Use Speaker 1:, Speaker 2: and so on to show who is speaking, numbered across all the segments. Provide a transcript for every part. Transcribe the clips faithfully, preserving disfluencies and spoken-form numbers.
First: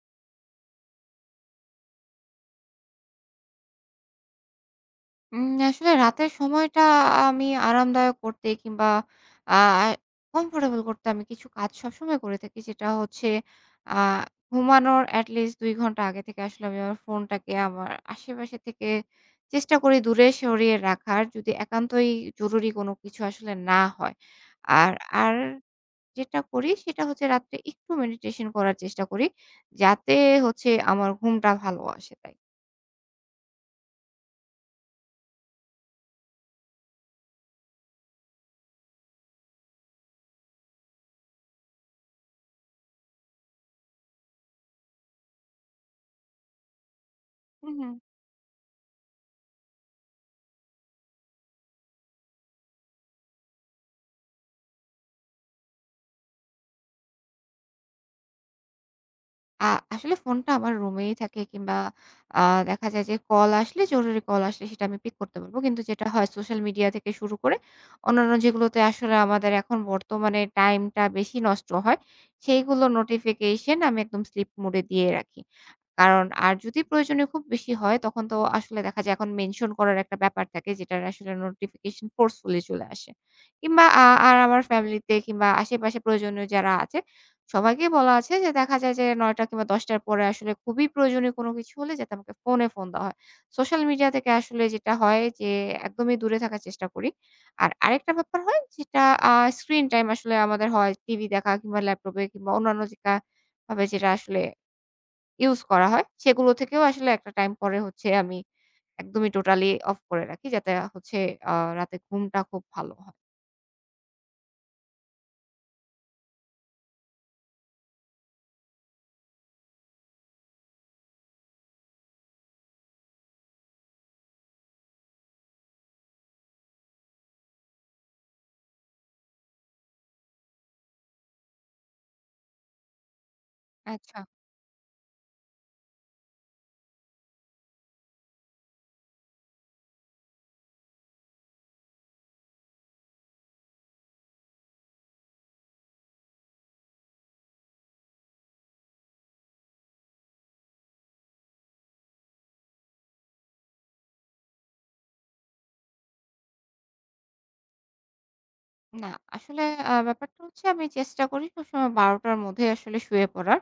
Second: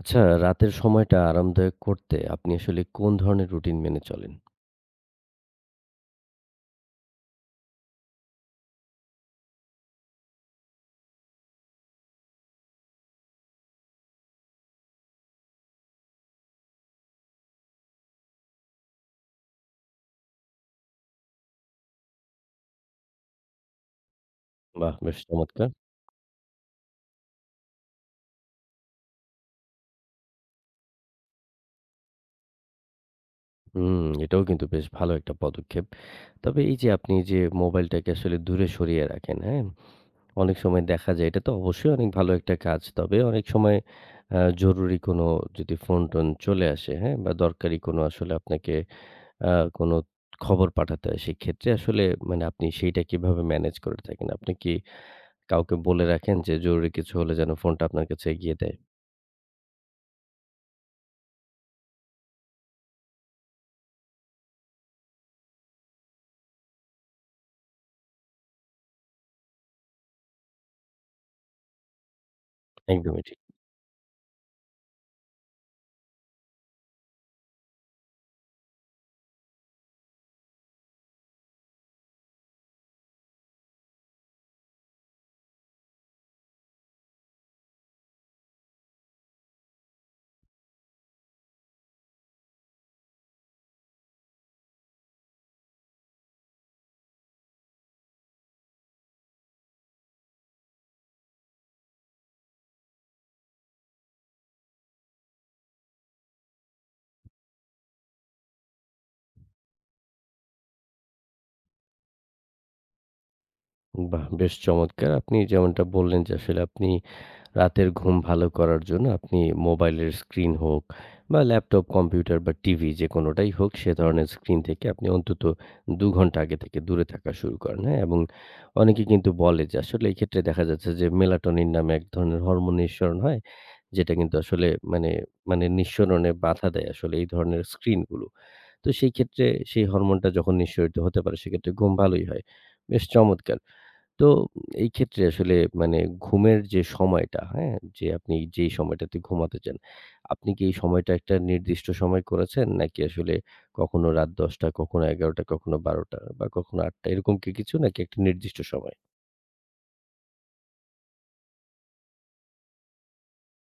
Speaker 1: আচ্ছা, রাতের সময়টা আরামদায়ক করতে আপনি আসলে কোন ধরনের রুটিন মেনে চলেন?
Speaker 2: উম আসলে রাতের সময়টা আমি আরামদায়ক করতে কিংবা আ কমফোর্টেবল করতে আমি কিছু কাজ সবসময় করে থাকি। যেটা হচ্ছে আ ঘুমানোর এট লিস্ট দুই ঘন্টা আগে থেকে আসলে আমি আমার ফোনটাকে আমার আশেপাশে থেকে চেষ্টা করি দূরে সরিয়ে রাখার। যদি একান্তই জরুরি কোনো কিছু আসলে না হয়। আর
Speaker 1: বাহ! বেশ
Speaker 2: আর
Speaker 1: চমৎকার।
Speaker 2: যেটা করি সেটা হচ্ছে রাত্রে একটু মেডিটেশন করার চেষ্টা করি। যাতে হচ্ছে আমার ঘুমটা ভালো আসে তাই।
Speaker 1: হুম, এটাও কিন্তু বেশ ভালো একটা পদক্ষেপ। তবে এই যে আপনি যে মোবাইলটাকে আসলে দূরে সরিয়ে রাখেন, হ্যাঁ? অনেক সময় দেখা যায় এটা তো অবশ্যই অনেক ভালো একটা কাজ। তবে অনেক সময় আ জরুরি কোনো যদি ফোন-টোন চলে আসে, হ্যাঁ? বা
Speaker 2: হু,
Speaker 1: দরকারি
Speaker 2: হু।
Speaker 1: কোনো আসলে আপনাকে আ কোনো খবর পাঠাতে হয়, সেক্ষেত্রে আসলে মানে আপনি সেইটা কিভাবে ম্যানেজ করে থাকেন? আপনি কি কাউকে বলে রাখেন যে জরুরি কিছু হলে যেন ফোনটা আপনার কাছে এগিয়ে দেয়?
Speaker 2: আ আসলে ফোনটা আমার রুমেই থাকে কিংবা আ দেখা যায় যে কল আসলে জরুরি কল আসলে সেটা আমি পিক করতে পারবো। কিন্তু যেটা হয় সোশ্যাল মিডিয়া থেকে শুরু করে অন্যান্য যেগুলোতে আসলে আমাদের এখন বর্তমানে টাইমটা বেশি নষ্ট হয়, সেইগুলো
Speaker 1: একদমই ঠিক।
Speaker 2: নোটিফিকেশন আমি একদম স্লিপ মোডে দিয়ে রাখি। কারণ আর যদি প্রয়োজনীয় খুব বেশি হয় তখন তো আসলে দেখা যায় এখন মেনশন করার একটা ব্যাপার থাকে যেটার আসলে নোটিফিকেশন ফোর্সফুলি চলে আসে। কিংবা আ আর আমার ফ্যামিলিতে কিংবা আশেপাশে প্রয়োজনীয় যারা আছে সবাইকেই বলা আছে যে দেখা যায় যে নয় টা কিংবা দশ টার পরে আসলে খুবই প্রয়োজনীয় কোনো কিছু হলে যাতে আমাকে ফোনে ফোন দেওয়া হয়। সোশ্যাল মিডিয়া থেকে আসলে যেটা হয় যে একদমই দূরে থাকার চেষ্টা করি। আর আরেকটা ব্যাপার হয় যেটা আ স্ক্রিন টাইম আসলে আমাদের হয় টিভি দেখা কিংবা ল্যাপটপে কিংবা অন্যান্য যেটা ভাবে যেটা আসলে ইউজ করা হয় সেগুলো থেকেও আসলে একটা টাইম পরে হচ্ছে আমি একদমই টোটালি অফ করে রাখি যাতে হচ্ছে আ রাতে ঘুমটা খুব ভালো হয়।
Speaker 1: বাহ! বেশ চমৎকার! আপনি যেমনটা বললেন যে আসলে আপনি রাতের ঘুম ভালো করার জন্য আপনি মোবাইলের স্ক্রিন হোক বা ল্যাপটপ, কম্পিউটার বা টিভি যেকোনোটাই হোক সে ধরনের স্ক্রিন থেকে আপনি অন্তত দুই ঘন্টা আগে থেকে দূরে থাকা শুরু করেন, হ্যাঁ? এবং অনেকে কিন্তু বলে যে আসলে এই ক্ষেত্রে দেখা যাচ্ছে যে মেলাটোনিন নামে এক ধরনের হরমোন নিঃসরণ হয়, যেটা
Speaker 2: আচ্ছা।
Speaker 1: কিন্তু আসলে মানে মানে নিঃসরণে বাধা দেয় আসলে এই ধরনের স্ক্রিনগুলো। তো সেই ক্ষেত্রে সেই হরমোনটা যখন নিঃসরিত হতে পারে সেক্ষেত্রে ঘুম ভালোই হয়। বেশ চমৎকার! তো এই ক্ষেত্রে আসলে মানে ঘুমের যে সময়টা, হ্যাঁ? যে আপনি যেই সময়টাতে ঘুমাতে চান, আপনি কি এই সময়টা একটা নির্দিষ্ট সময় করেছেন? নাকি আসলে কখনো রাত ১০ঃ শূন্য শূন্য কখনো ১১ঃ শূন্য শূন্য কখনো ১২ঃ শূন্য শূন্য বা কখনো ৮ঃ শূন্য শূন্য এরকম কি কিছু? নাকি একটা নির্দিষ্ট সময়?
Speaker 2: না, আসলে আ ব্যাপারটা হচ্ছে আমি চেষ্টা করি সবসময় ১২ঃ শূন্য শূন্য টার মধ্যে আসলে শুয়ে পড়ার।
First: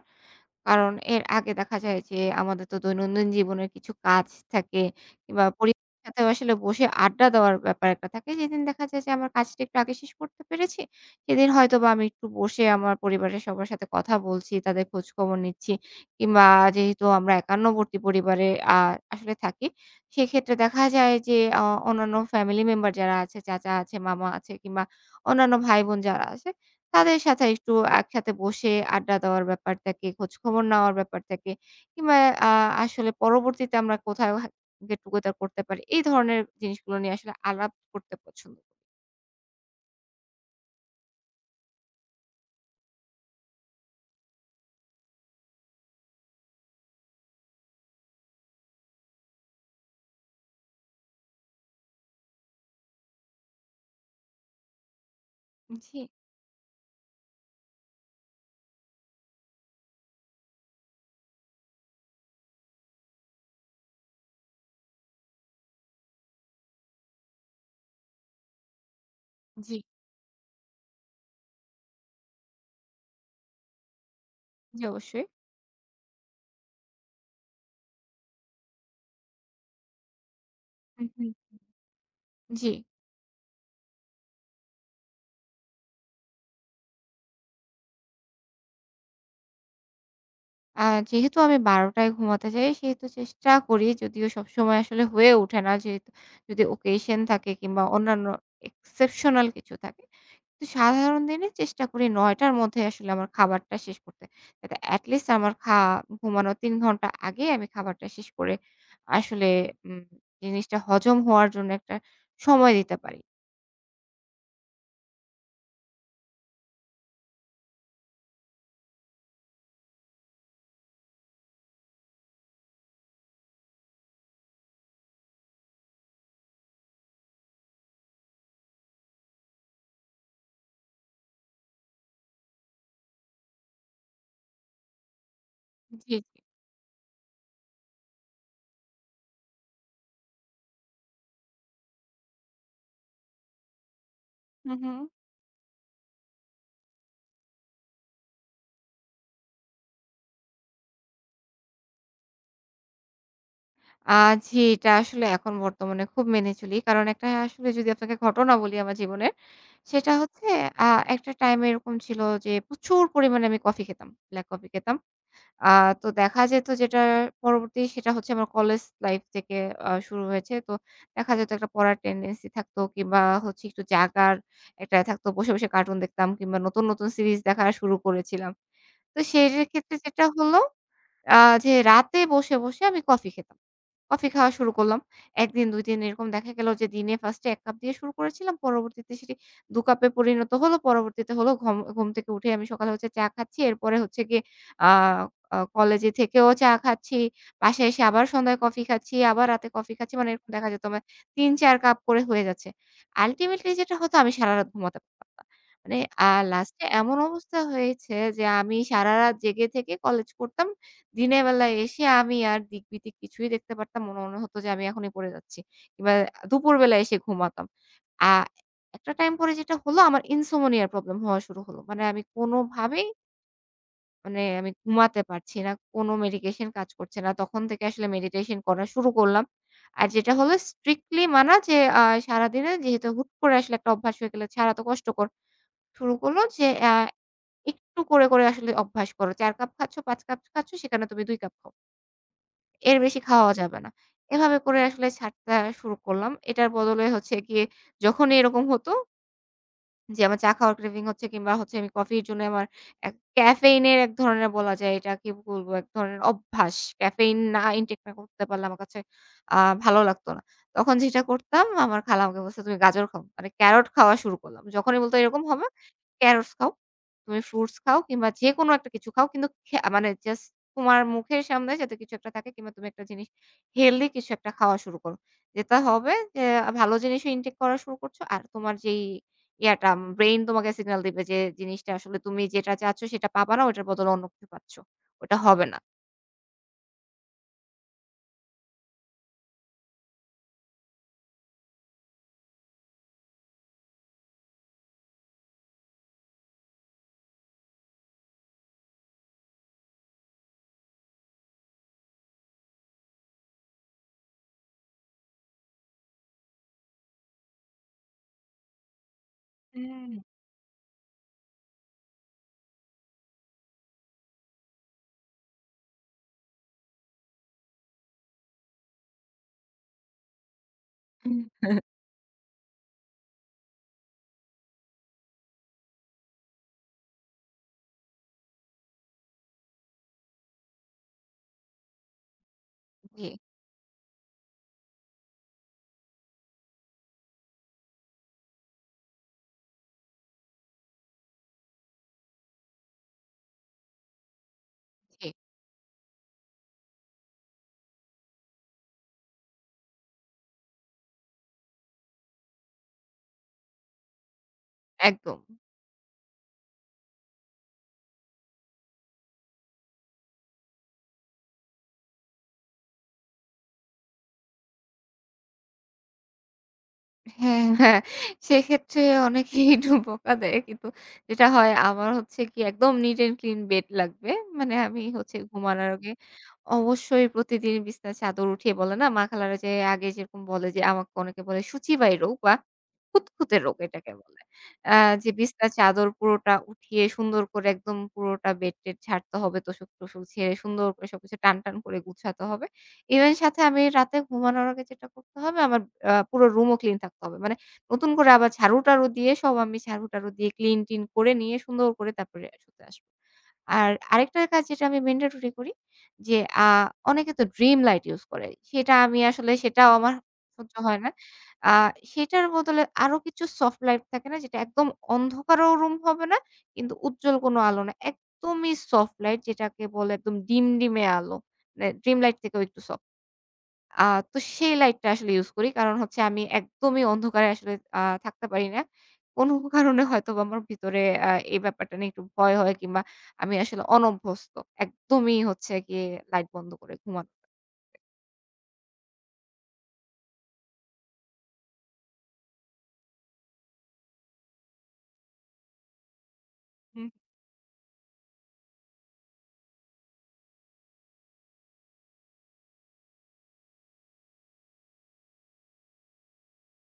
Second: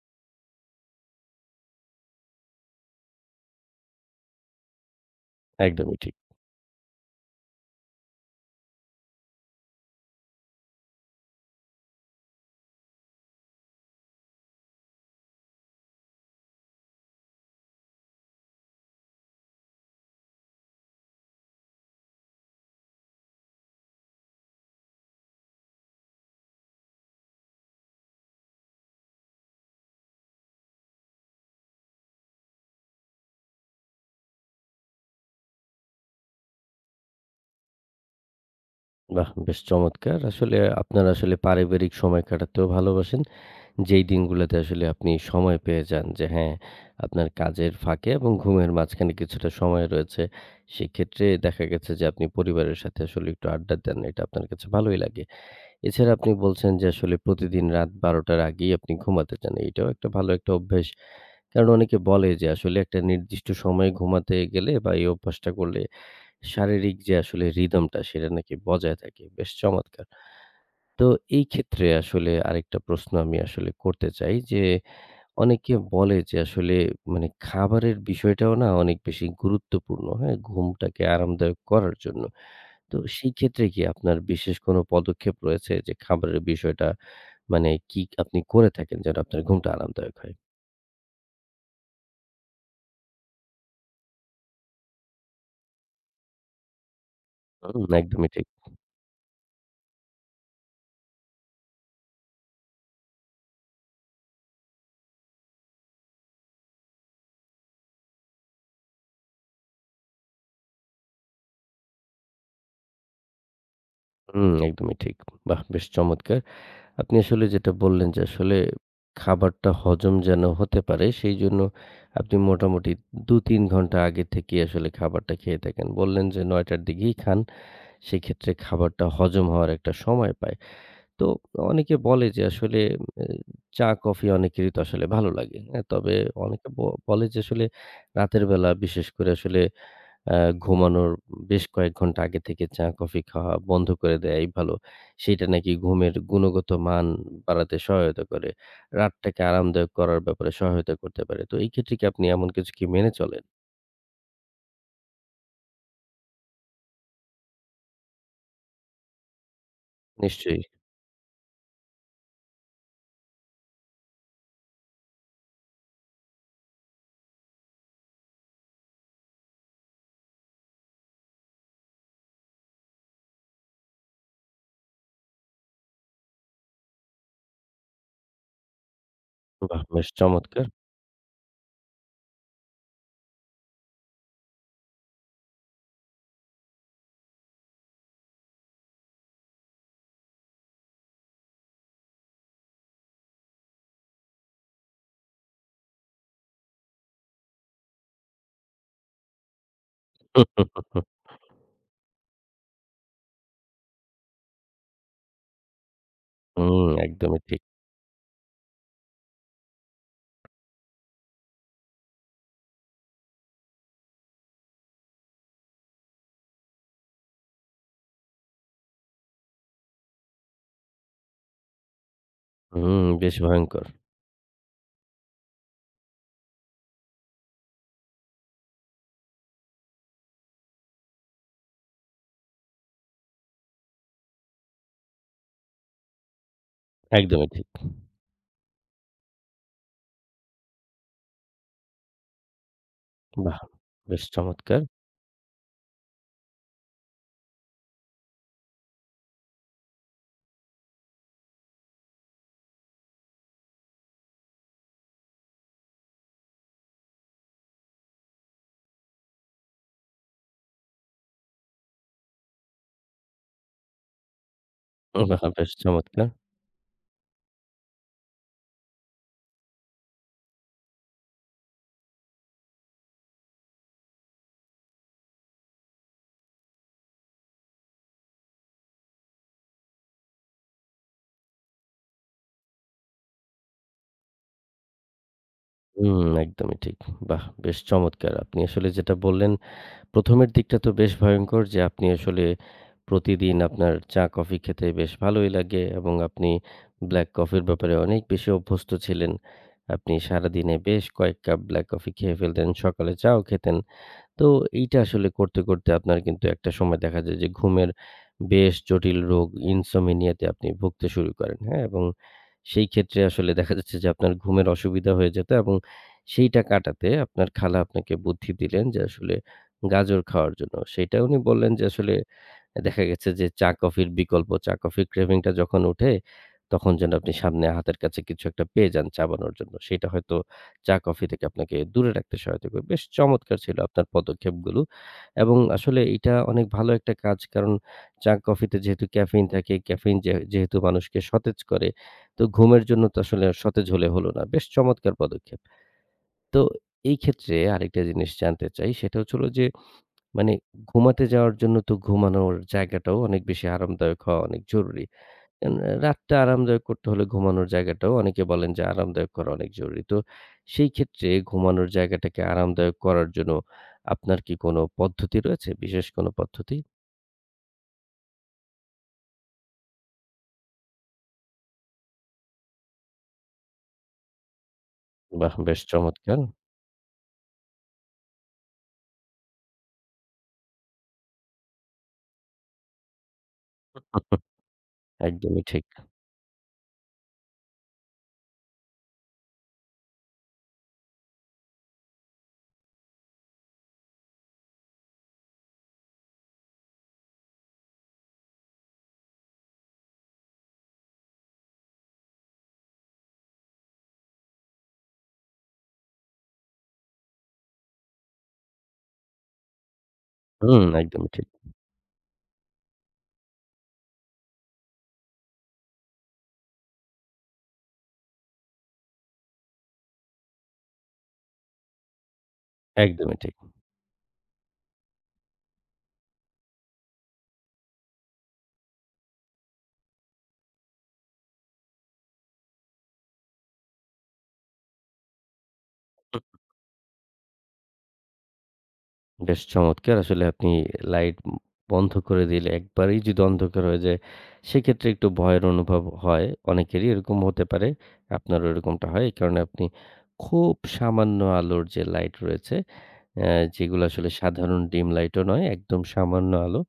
Speaker 2: কারণ এর আগে দেখা যায় যে আমাদের তো দৈনন্দিন জীবনের কিছু কাজ থাকে কিংবা
Speaker 1: একদমই
Speaker 2: পরিবারের
Speaker 1: ঠিক।
Speaker 2: সাথেও আসলে বসে আড্ডা দেওয়ার ব্যাপার একটা থাকে। যেদিন দেখা যায় যে আমার কাজটা একটু আগে শেষ করতে পেরেছি, সেদিন হয়তোবা আমি একটু বসে আমার পরিবারের সবার সাথে কথা বলছি, তাদের খোঁজখবর নিচ্ছি কিংবা যেহেতু আমরা একান্নবর্তী পরিবারে আ আসলে থাকি, সেক্ষেত্রে দেখা যায় যে অ অন্যান্য ফ্যামিলি মেম্বার যারা আছে, চাচা আছে, মামা আছে কিংবা অন্যান্য ভাই-বোন যারা আছে তাদের সাথে একটু একসাথে বসে আড্ডা দেওয়ার ব্যাপার থাকে, খোঁজখবর নেওয়ার ব্যাপার থাকে কিংবা আ আসলে পরবর্তীতে আমরা কোথাও হা গেট টুগেদার করতে পারি। এই ধরনের জিনিসগুলো নিয়ে আসলে আলাপ করতে পছন্দ করি।
Speaker 1: বাহ! বেশ চমৎকার। আসলে আপনারা আসলে পারিবারিক সময় কাটাতেও ভালোবাসেন। যেই দিনগুলোতে আসলে আপনি সময় পেয়ে যান যে হ্যাঁ, আপনার কাজের ফাঁকে এবং ঘুমের মাঝখানে কিছুটা সময় রয়েছে। সেক্ষেত্রে দেখা গেছে যে আপনি পরিবারের সাথে আসলে একটু আড্ডা দেন। এটা আপনার কাছে ভালোই লাগে।
Speaker 2: জি,
Speaker 1: এছাড়া আপনি বলছেন যে আসলে প্রতিদিন রাত বারো টার আগেই আপনি ঘুমাতে চান। এটাও একটা ভালো একটা অভ্যাস। কারণ অনেকে বলে যে আসলে একটা নির্দিষ্ট সময়ে ঘুমাতে গেলে বা এই অভ্যাসটা করলে শারীরিক যে আসলে রিদমটা সেটা নাকি বজায় থাকে। বেশ
Speaker 2: জি,
Speaker 1: চমৎকার! তো এই ক্ষেত্রে আসলে আরেকটা প্রশ্ন আমি আসলে করতে চাই যে,
Speaker 2: জি অবশ্যই।
Speaker 1: অনেকে বলে যে আসলে মানে খাবারের বিষয়টাও না অনেক বেশি গুরুত্বপূর্ণ, হ্যাঁ? ঘুমটাকে
Speaker 2: হুম, হুম।
Speaker 1: আরামদায়ক করার জন্য।
Speaker 2: জি।
Speaker 1: তো সেই ক্ষেত্রে কি আপনার বিশেষ কোনো পদক্ষেপ রয়েছে যে খাবারের বিষয়টা মানে কি আপনি করে থাকেন যেন আপনার ঘুমটা আরামদায়ক হয়?
Speaker 2: আ যেহেতু আমি ১২ঃ শূন্য শূন্য টায় ঘুমাতে যাই সেহেতু চেষ্টা করি যদিও সবসময় আসলে হয়ে ওঠে না যেহেতু যদি ওকেশন থাকে কিংবা
Speaker 1: হুম,
Speaker 2: অন্যান্য
Speaker 1: একদমই ঠিক।
Speaker 2: এক্সেপশনাল কিছু থাকে তো সাধারণ দিনে চেষ্টা করি ৯ঃ শূন্য শূন্য র মধ্যে আসলে আমার খাবারটা শেষ করতে। যাতে এটলিস্ট আমার খা ঘুমানোর তিন ঘন্টা আগে আমি খাবারটা শেষ করে আসলে উম জিনিসটা হজম হওয়ার জন্য একটা সময় দিতে পারি।
Speaker 1: হুম, একদমই ঠিক। বাহ! বেশ চমৎকার! আপনি আসলে যেটা বললেন যে আসলে খাবারটা হজম যেন হতে পারে সেই জন্য আপনি মোটামুটি দুই তিন ঘন্টা আগে থেকেই আসলে খাবারটা খেয়ে থাকেন। বললেন যে ৯টার দিকেই খান। সেক্ষেত্রে খাবারটা হজম হওয়ার একটা সময় পায়। তো অনেকে বলে যে আসলে এ চা-কফি অনেকেরই তো আসলে ভালো লাগে। হ্যাঁ? তবে
Speaker 2: জি, জি।
Speaker 1: অনেকে ব বলে যে আসলে রাতের বেলা বিশেষ করে আসলে আ ঘুমানোর বেশ কয়েক ঘন্টা আগে থেকে চা-কফি খাওয়া বন্ধ করে দেয়াই
Speaker 2: হু,
Speaker 1: ভালো।
Speaker 2: হু।
Speaker 1: সেইটা নাকি ঘুমের গুণগত মান বাড়াতে সহায়তা করে। রাতটাকে আরামদায়ক করার ব্যাপারে সহায়তা করতে পারে। তো এই ক্ষেত্রে কি আপনি এমন কিছু কি মেনে চলেন?
Speaker 2: আ জি, এটা আসলে এখন বর্তমানে খুব মেনে চলি। কারণ একটা আসলে যদি আপনাকে ঘটনা বলি আমার জীবনের, সেটা হচ্ছে
Speaker 1: নিশ্চয়ই।
Speaker 2: আ একটা টাইমে এরকম ছিল যে প্রচুর পরিমাণে আমি কফি খেতাম। ব্লাক কফি খেতাম। আ তো দেখা যেত যেটা পরবর্তী সেটা হচ্ছে আমার কলেজ লাইফ থেকে আ শুরু হয়েছে। তো দেখা যেত একটা পড়ার টেনডেন্সি থাকতো কিংবা হচ্ছে একটু জাগার একটা থাকতো। বসে, বসে কার্টুন দেখতাম কিংবা নতুন, নতুন সিরিজ দেখা শুরু করেছিলাম। তো সেই
Speaker 1: বাহ!
Speaker 2: ক্ষেত্রে
Speaker 1: বেশ
Speaker 2: যেটা হলো
Speaker 1: চমৎকার!
Speaker 2: আ যে রাতে বসে, বসে আমি কফি খেতাম। কফি খাওয়া শুরু করলাম। এক দিন দুই দিন এরকম দেখা গেল যে দিনে ফার্স্টে এক কাপ দিয়ে শুরু করেছিলাম। পরবর্তীতে সেটি দুই কাপে পরিণত হলো। পরবর্তীতে হলো ঘম ঘুম থেকে উঠে আমি সকালে হচ্ছে চা খাচ্ছি। এরপরে হচ্ছে গিয়ে আ আ কলেজে থেকেও চা খাচ্ছি। বাসায় এসে আবার সন্ধ্যায় কফি খাচ্ছি, আবার রাতে কফি খাচ্ছি। মানে এরকম দেখা যেত আমার তিন চার কাপ করে হয়ে যাচ্ছে। আল্টিমেটলি যেটা হতো আমি সারারাত ঘুমাতে পারতাম না। মানে আ লাস্টে
Speaker 1: হুম,
Speaker 2: এমন
Speaker 1: একদমই
Speaker 2: অবস্থা
Speaker 1: ঠিক।
Speaker 2: হয়েছে যে আমি সারারাত জেগে থেকে কলেজ করতাম। দিনের বেলায় এসে আমি আর দিকবিদিক কিছুই দেখতে পারতাম না। মনে হতো যে আমি এখনই পড়ে যাচ্ছি। কিংবা দুপুরবেলায় এসে ঘুমাতাম। আ একটা টাইম পরে যেটা হলো আমার ইনসোমনিয়ার প্রবলেম হওয়া শুরু হলো। মানে আমি
Speaker 1: হুম,
Speaker 2: কোনোভাবেই
Speaker 1: বেশ ভয়ংকর।
Speaker 2: মানে আমি ঘুমাতে পারছি না। কোনো মেডিকেশন কাজ করছে না। তখন থেকে আসলে মেডিটেশন করা শুরু করলাম। আর যেটা হলো স্ট্রিক্টলি মানা যে আ সারাদিনে যেহেতু হুট করে আসলে একটা অভ্যাস হয়ে গেলে ছাড়া তো কষ্টকর। শুরু করলো যে আ
Speaker 1: একদমই ঠিক।
Speaker 2: একটু করে, করে আসলে অভ্যাস করো। চার কাপ খাচ্ছ, পাঁচ কাপ খাচ্ছ সেখানে তুমি দুই কাপ খাও। এর বেশি খাওয়া
Speaker 1: বাহ!
Speaker 2: যাবে না।
Speaker 1: বেশ
Speaker 2: এভাবে
Speaker 1: চমৎকার!
Speaker 2: করে আসলে ছাড়তে শুরু করলাম। এটার বদলে হচ্ছে গিয়ে যখনই এরকম হতো জি, আমার চা খাওয়ার ক্রেভিং হচ্ছে কিংবা হচ্ছে আমি কফির জন্য আমার এক ক্যাফেইনের এক ধরনের বলা যায় এটা কি বলবো? এক ধরনের অভ্যাস। ক্যাফেইন না ইনটেক না করতে পারলে আমার কাছে আ ভালো লাগতো না। তখন যেটা করতাম আমার খালা আমাকে বলছে, "তুমি গাজর খাও।" মানে ক্যারট খাওয়া শুরু করলাম। যখনই বলত,
Speaker 1: বাহ!
Speaker 2: "এরকম হবে,
Speaker 1: বেশ চমৎকার!
Speaker 2: ক্যারটস খাও। তুমি ফ্রুটস খাও কিংবা যেকোনো একটা কিছু খাও। কিন্তু খে মানে জাস্ট তোমার মুখের সামনে যাতে কিছু একটা থাকে কিংবা তুমি একটা জিনিস হেলদি কিছু একটা খাওয়া শুরু করো। যেটা হবে যে ভালো জিনিসও ইনটেক করা শুরু করছো। আর তোমার যেই ইয়াটা ব্রেইন তোমাকে সিগন্যাল দিবে যে জিনিসটা আসলে তুমি যেটা চাচ্ছ সেটা পাবা না, ওটার বদলে অন্য কিছু পাচ্ছ। ওটা হবে না।"
Speaker 1: হুম, একদমই ঠিক। বাহ! বেশ চমৎকার! আপনি আসলে যেটা বললেন প্রথমের দিকটা তো বেশ ভয়ংকর যে আপনি আসলে প্রতিদিন আপনার চা কফি খেতে বেশ ভালোই লাগে এবং আপনি ব্ল্যাক কফির ব্যাপারে অনেক বেশি অভ্যস্ত ছিলেন। আপনি সারাদিনে বেশ কয়েক কাপ ব্ল্যাক কফি খেয়ে ফেলতেন, সকালে চাও খেতেন। তো এইটা আসলে করতে, করতে আপনার কিন্তু একটা সময় দেখা যায় যে ঘুমের বেশ জটিল রোগ
Speaker 2: হ্যাঁ।
Speaker 1: insomnia তে আপনি ভুগতে শুরু করেন, হ্যাঁ? এবং সেই ক্ষেত্রে আসলে দেখা যাচ্ছে যে আপনার ঘুমের অসুবিধা হয়ে যেত এবং সেইটা কাটাতে আপনার খালা আপনাকে বুদ্ধি দিলেন যে আসলে গাজর খাওয়ার জন্য। সেইটা উনি
Speaker 2: হুম।
Speaker 1: বললেন যে আসলে দেখা গেছে যে চা-কফির বিকল্প, চা-কফির craving টা যখন ওঠে, তখন যেন আপনি সামনে হাতের কাছে কিছু একটা পেয়ে যান চাবানোর জন্য। সেটা হয়তো চা-কফি থেকে আপনাকে দূরে রাখতে সহায়তা করবে। বেশ
Speaker 2: জি,
Speaker 1: চমৎকার ছিল আপনার পদক্ষেপগুলো এবং আসলে এটা অনেক ভালো একটা কাজ। কারণ চা-কফিতে যেহেতু ক্যাফেইন থাকে, ক্যাফেইন যে যেহেতু মানুষকে সতেজ করে, তো ঘুমের জন্য তো আসলে সতেজ হলে হলো না। বেশ চমৎকার
Speaker 2: জি।
Speaker 1: পদক্ষেপ। তো এই ক্ষেত্রে আরেকটা জিনিস জানতে চাই, সেটা হচ্ছে হলো যে মানে ঘুমাতে যাওয়ার জন্য তো ঘুমানোর জায়গাটাও অনেক বেশি আরামদায়ক হওয়া অনেক জরুরি।
Speaker 2: একদম।
Speaker 1: এন রাতটা আরামদায়ক করতে হলে ঘুমানোর জায়গাটাও অনেকে বলেন যে আরামদায়ক করা অনেক জরুরি। তো সেই ক্ষেত্রে ঘুমানোর জায়গাটাকে আরামদায়ক করার জন্য আপনার কি কোনো পদ্ধতি রয়েছে? বিশেষ কোনো পদ্ধতি?
Speaker 2: হ্যাঁ, হ্যাঁ। সেক্ষেত্রে অনেকেই একটু বকা দেয়। কিন্তু যেটা হয় আমার হচ্ছে কি একদম নিট অ্যান্ড ক্লিন বেড লাগবে। মানে আমি হচ্ছে
Speaker 1: বাহ! বেশ
Speaker 2: ঘুমানোর আগে
Speaker 1: চমৎকার।
Speaker 2: অবশ্যই প্রতিদিন বিছানার চাদর উঠিয়ে বলে না মা খালারা যে আগে যেরকম বলে যে আমাকে অনেকে বলে "সূচিবাই রোগ" বা "খুঁতখুঁতে রোগ" এটাকে বলে। আ যে
Speaker 1: একদমই
Speaker 2: বিছানার
Speaker 1: ঠিক।
Speaker 2: চাদর পুরোটা উঠিয়ে সুন্দর করে একদম পুরোটা বেড-টেড ঝাড়তে হবে, তোশক-টোশক ঝেড়ে সুন্দর করে সবকিছু টান, টান করে গুছাতে হবে। ইভেন সাথে আমি রাতে ঘুমানোর আগে যেটা করতে হবে আমার আ পুরো রুমও ক্লিন থাকতে হবে। মানে নতুন করে আবার ঝাড়ু-টাড়ু দিয়ে সব আমি ঝাড়ু-টাড়ু দিয়ে ক্লিন-টিন করে নিয়ে সুন্দর করে তারপরে শুতে আসব। আর আরেকটা কাজ যেটা আমি ম্যান্ডেটরি করি যে আ অনেকে তো ড্রিম লাইট ইউজ করে। সেটা আমি আসলে সেটাও আমার সহ্য
Speaker 1: হুম,
Speaker 2: হয় না।
Speaker 1: একদমই ঠিক,
Speaker 2: আ সেটার বদলে আরো কিছু সফট লাইট থাকে না যেটা একদম অন্ধকারও রুম হবে না কিন্তু উজ্জ্বল কোনো আলো না। একদমই সফট লাইট যেটাকে বলে একদম ডিমডিমে আলো। মানে ড্রিম লাইট থেকেও একটু সফট।
Speaker 1: একদমই ঠিক।
Speaker 2: আ তো সেই লাইটটা আসলে ইউজ করি। কারণ হচ্ছে আমি একদমই অন্ধকারে আসলে আ থাকতে পারি না। কোনো কারণে হয়তোবা আমার ভিতরে আ এই ব্যাপারটা নিয়ে একটু ভয় হয় কিংবা আমি আসলে অনভ্যস্ত। একদমই হচ্ছে গিয়ে লাইট বন্ধ করে ঘুমানো।
Speaker 1: বেশ চমৎকার! আসলে আপনি লাইট ব বন্ধ করে দিলে একবারেই যদি অন্ধকার হয়ে যায়, সেক্ষেত্রে একটু ভয়ের অনুভব হয়। অনেকেরই
Speaker 2: হুম,
Speaker 1: এরকম হতে পারে। আপনারও এরকমটা হয়। এই কারণে আপনি খুব সামান্য আলোর যে লাইট রয়েছে, অ্যা যেগুলো আসলে সাধারণ ডিম লাইটও নয়, একদম সামান্য আলো,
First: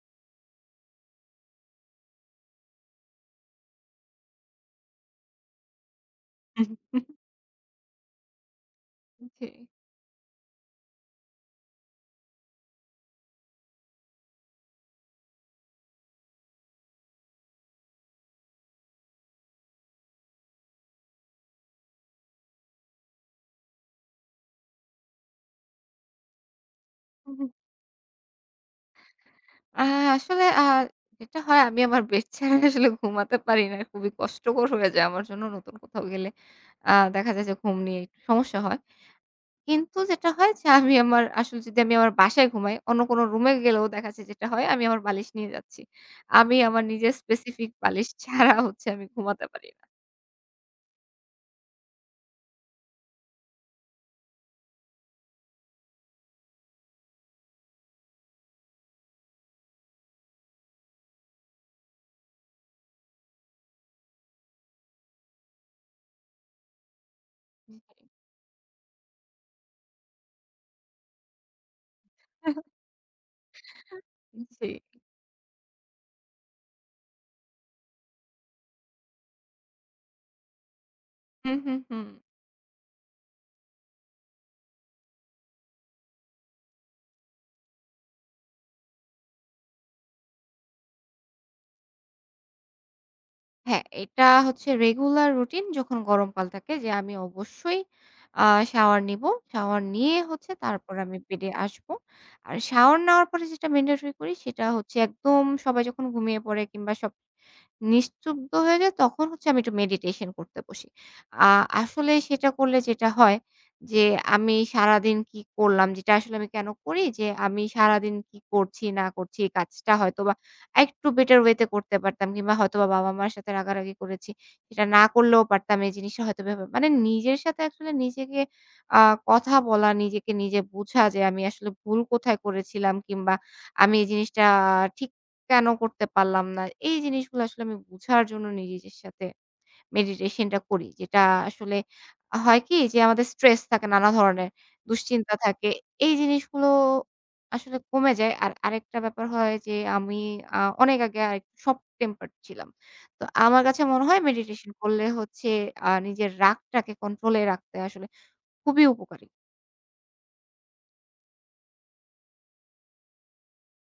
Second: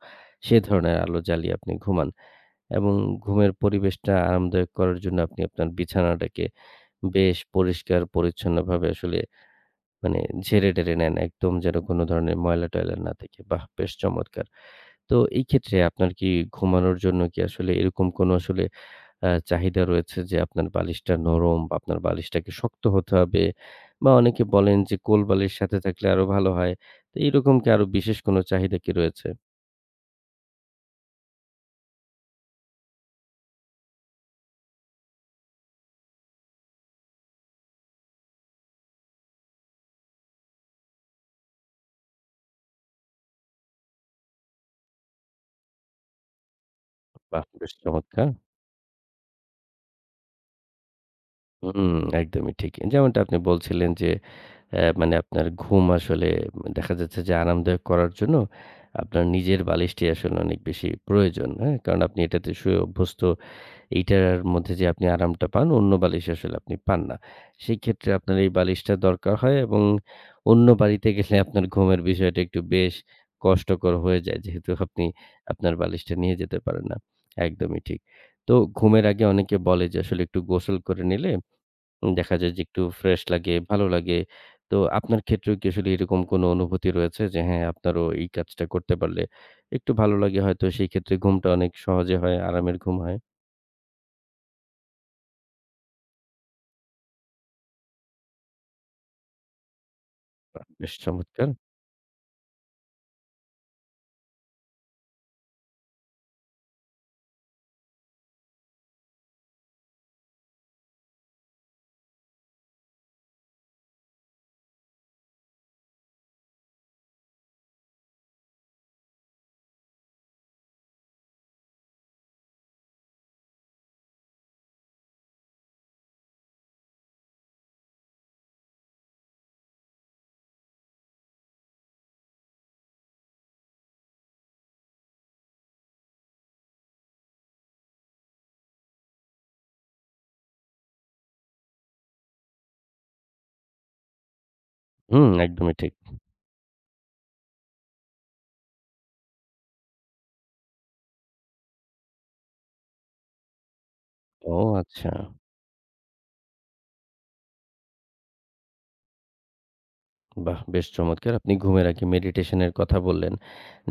Speaker 1: সে ধরনের আলো জ্বালিয়ে আপনি ঘুমান। এবং ঘুমের পরিবেশটা আরামদায়ক করার জন্য আপনি আপনার বিছানাটাকে বেশ পরিষ্কার পরিচ্ছন্নভাবে আসলে
Speaker 2: জি।
Speaker 1: মানে ঝেড়ে-টেড়ে নেন একদম যেন কোনো ধরনের ময়লা-টয়লা না থাকে। বাহ! বেশ চমৎকার। তো এই ক্ষেত্রে আপনার কি ঘুমানোর জন্য কি আসলে এরকম কোনো আসলে আ চাহিদা রয়েছে যে আপনার বালিশটা নরম বা আপনার বালিশটাকে শক্ত হতে হবে বা অনেকে বলেন যে কোল বালিশ সাথে থাকলে আরো ভালো হয়। তো এরকম কি আরো বিশেষ কোনো চাহিদা কি রয়েছে?
Speaker 2: আ আসলে আ যেটা হয় আমি আমার বেড ছেড়ে আসলে ঘুমাতে পারি না। খুবই কষ্টকর হয়ে যায় আমার জন্য নতুন কোথাও গেলে। আ দেখা যায় যে ঘুম নিয়ে একটু সমস্যা হয়। কিন্তু যেটা হয় যে আমি আমার আসলে যদি আমি আমার বাসায় ঘুমাই, অন্য কোনো রুমে গেলেও দেখা যাচ্ছে যেটা হয় আমি আমার বালিশ নিয়ে যাচ্ছি। আমি আমার নিজের
Speaker 1: বাহ!
Speaker 2: স্পেসিফিক
Speaker 1: বেশ
Speaker 2: বালিশ
Speaker 1: চমৎকার।
Speaker 2: ছাড়া হচ্ছে আমি ঘুমাতে পারি না।
Speaker 1: হুম, একদমই ঠিক। যেমনটা আপনি বলছিলেন যে অ্যা মানে আপনার ঘুম আসলে দেখা যাচ্ছে যে আরামদায়ক করার জন্য আপনার নিজের বালিশটি আসলে অনেক বেশি প্রয়োজন। হ্যাঁ? কারণ আপনি এটাতে শুয়ে অভ্যস্ত। এইটার মধ্যে যে আপনি আরামটা পান অন্য বালিশে আসলে আপনি পান না। সেই ক্ষেত্রে আপনার এই বালিশটা দরকার হয় এবং অন্য বাড়িতে গেলে আপনার ঘুমের বিষয়টা একটু বেশ কষ্টকর হয়ে যায়।
Speaker 2: জি।
Speaker 1: যেহেতু আপনি আপনার বালিশটা নিয়ে যেতে পারেন না। একদমই ঠিক। তো ঘুমের আগে অনেকে বলে যে আসলে একটু গোসল করে নিলে
Speaker 2: হুম, হুম, হুম।
Speaker 1: দেখা যায় যে একটু ফ্রেশ লাগে, ভালো লাগে। তো আপনার ক্ষেত্রেও কি আসলে এরকম কোনো অনুভূতি রয়েছে যে হ্যাঁ, আপনারও এই কাজটা করতে পারলে একটু ভালো লাগে হয়তো সেই ক্ষেত্রে ঘুমটা অনেক সহজে হয়, আরামের ঘুম হয়।
Speaker 2: হ্যাঁ, এটা হচ্ছে রেগুলার রুটিন যখন গরমকাল থাকে যে আমি অবশ্যই আ শাওয়ার নিবো। শাওয়ার নিয়ে হচ্ছে
Speaker 1: বেশ
Speaker 2: তারপর আমি
Speaker 1: চমৎকার!
Speaker 2: বেডে আসবো। আর শাওয়ার নেওয়ার পরে যেটা ম্যান্ডেটরি করি সেটা হচ্ছে একদম সবাই যখন ঘুমিয়ে পড়ে কিংবা সব নিস্তব্ধ হয়ে যায় তখন হচ্ছে আমি একটু মেডিটেশন করতে বসি। আ আসলে সেটা করলে যেটা হয় যে আমি সারাদিন কি করলাম যেটা আসলে আমি কেন করি যে আমি সারাদিন কি করছি না করছি এই কাজটা হয়তোবা আরেকটু বেটার ওয়ে তে করতে পারতাম কিংবা হয়তোবা বাবা-মার সাথে রাগারাগি করেছি। সেটা না করলেও পারতাম এই জিনিসটা হয়তো এভাবে মানে নিজের সাথে আসলে নিজেকে আ কথা বলা, নিজেকে নিজে বোঝা যে আমি আসলে ভুল কোথায় করেছিলাম কিংবা আমি এই জিনিসটা ঠিক কেন করতে পারলাম না? এই জিনিসগুলো আসলে আমি বুঝার জন্য নিজের সাথে মেডিটেশনটা করি। যেটা আসলে হয় কি যে আমাদের স্ট্রেস থাকে নানা ধরনের,
Speaker 1: হুম,
Speaker 2: দুশ্চিন্তা থাকে।
Speaker 1: একদমই ঠিক।
Speaker 2: এই জিনিসগুলো আসলে কমে যায়। আর আরেকটা ব্যাপার হয় যে আমি আ অনেক আগে আরেকটু শর্ট টেম্পারড ছিলাম। তো আমার কাছে মনে হয়
Speaker 1: ও
Speaker 2: মেডিটেশন করলে
Speaker 1: আচ্ছা।
Speaker 2: হচ্ছে আ নিজের রাগটাকে কন্ট্রোলে রাখতে আসলে খুবই উপকারী।
Speaker 1: বাহ! বেশ চমৎকার। আপনি ঘুমের আগে মেডিটেশন এর কথা বললেন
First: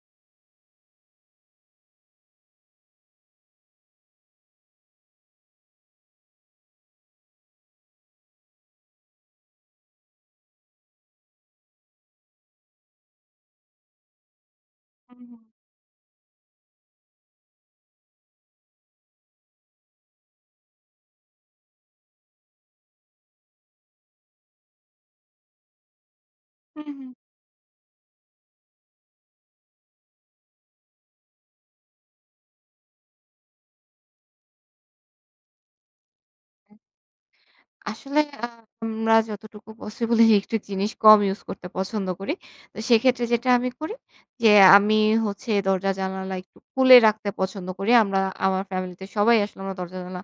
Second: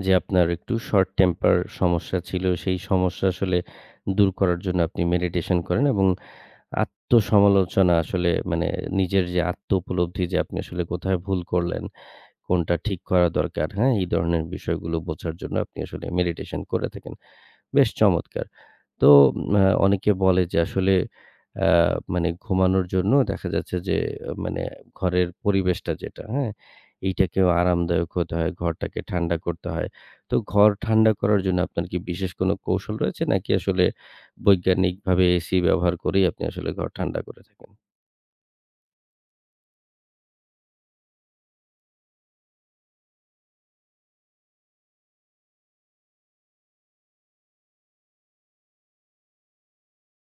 Speaker 1: যে আপনার একটু শর্ট টেম্পার সমস্যা ছিল। সেই সমস্যা আসলে দূর করার জন্য আপনি মেডিটেশন করেন এবং আত্মসমালোচনা আসলে মানে নিজের যে আত্ম উপলব্ধি যে আপনি আসলে কোথায় ভুল করলেন কোনটা ঠিক করা দরকার, হ্যাঁ? এই ধরনের বিষয়গুলো
Speaker 2: হুম,
Speaker 1: বোঝার
Speaker 2: হুম।
Speaker 1: জন্য আপনি আসলে মেডিটেশন করে থাকেন। বেশ চমৎকার। তো আ অনেকে বলে যে আসলে আ মানে ঘুমানোর জন্য দেখা যাচ্ছে যে আহ, মানে ঘরের পরিবেশটা যেটা, হ্যাঁ?
Speaker 2: হুম, হুম।
Speaker 1: এইটাকেও আরামদায়ক হতে হয়, ঘরটাকে ঠান্ডা করতে হয়। তো ঘর ঠান্ডা করার জন্য আপনার কি বিশেষ কোনো কৌশল রয়েছে নাকি আসলে বৈজ্ঞানিকভাবে এসি ব্যবহার করেই আপনি আসলে ঘর ঠান্ডা করে থাকেন?
Speaker 2: আসলে আ আমরা যতটুকু পসিবল ইলেকট্রিক জিনিস কম ইউজ করতে পছন্দ করি। তো সেক্ষেত্রে যেটা আমি করি যে, আমি হচ্ছে দরজা জানালা একটু খুলে রাখতে পছন্দ করি। আমরা আমার ফ্যামিলিতে সবাই আসলে আমরা দরজা জানালা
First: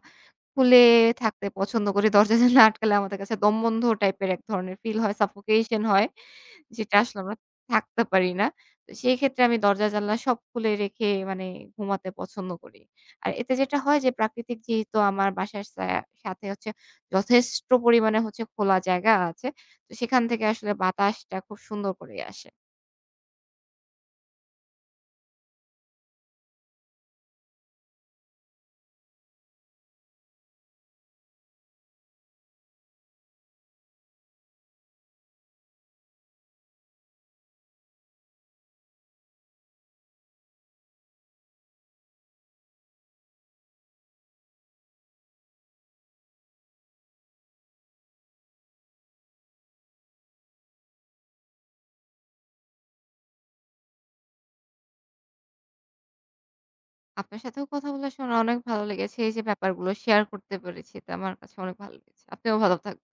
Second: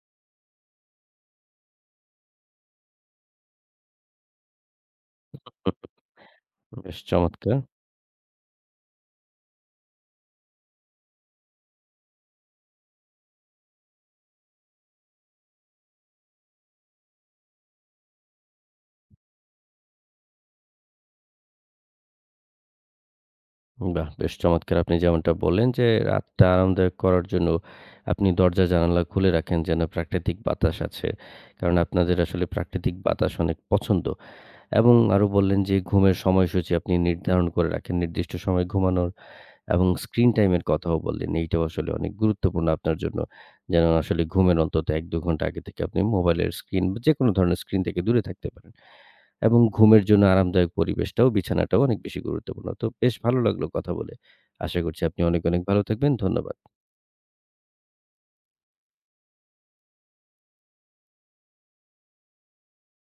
Speaker 2: খুলে থাকতে পছন্দ করি। দরজা জানালা আটকালে আমাদের কাছে দমবন্ধ টাইপের এক ধরনের ফিল হয়,
Speaker 1: হুম,
Speaker 2: সাফোকেশন হয়। যেটা
Speaker 1: বেশ
Speaker 2: আসলে আমরা
Speaker 1: চমৎকার!
Speaker 2: থাকতে পারি না। তো সেই ক্ষেত্রে আমি দরজা জানালা সব খুলে রেখে মানে ঘুমাতে পছন্দ করি। আর এতে যেটা হয় যে প্রাকৃতিক যেহেতু আমার বাসার সা সাথে হচ্ছে যথেষ্ট পরিমাণে হচ্ছে খোলা জায়গা আছে। তো সেখান থেকে আসলে বাতাসটা খুব সুন্দর করে আসে।
Speaker 1: বাহ! বেশ চমৎকার! আপনি যেমনটা বললেন যে, রাতটা আরামদায়ক করার জন্য আপনি দরজা জানালা খুলে রাখেন যেন প্রাকৃতিক বাতাস আছে। কারণ আপনাদের আসলে প্রাকৃতিক বাতাস অনেক পছন্দ। এবং আরো বললেন যে, ঘুমের সময়সূচি আপনি নির্ধারণ করে রাখেন। নির্দিষ্ট সময়ে ঘুমানোর এবং স্ক্রিন টাইম এর কথাও বললেন। এইটাও আসলে অনেক গুরুত্বপূর্ণ আপনার জন্য। যেন আসলে ঘুমের অন্তত এক দুই ঘন্টা আগে থেকে আপনি মোবাইলের স্ক্রিন বা যেকোনো ধরনের স্ক্রিন থেকে দূরে থাকতে পারেন। এবং ঘুমের জন্য আরামদায়ক পরিবেশটাও বিছানাটাও অনেক বেশি গুরুত্বপূর্ণ। তো বেশ ভালো লাগলো কথা বলে। আশা করছি আপনি অনেক, অনেক ভালো থাকবেন। ধন্যবাদ।
Speaker 2: আপনার সাথেও কথা বলার সময় অনেক ভালো লেগেছে। এই যে ব্যাপারগুলো শেয়ার করতে পেরেছি। তো আমার কাছে অনেক ভালো লেগেছে। আপনিও ভালো থাকবেন।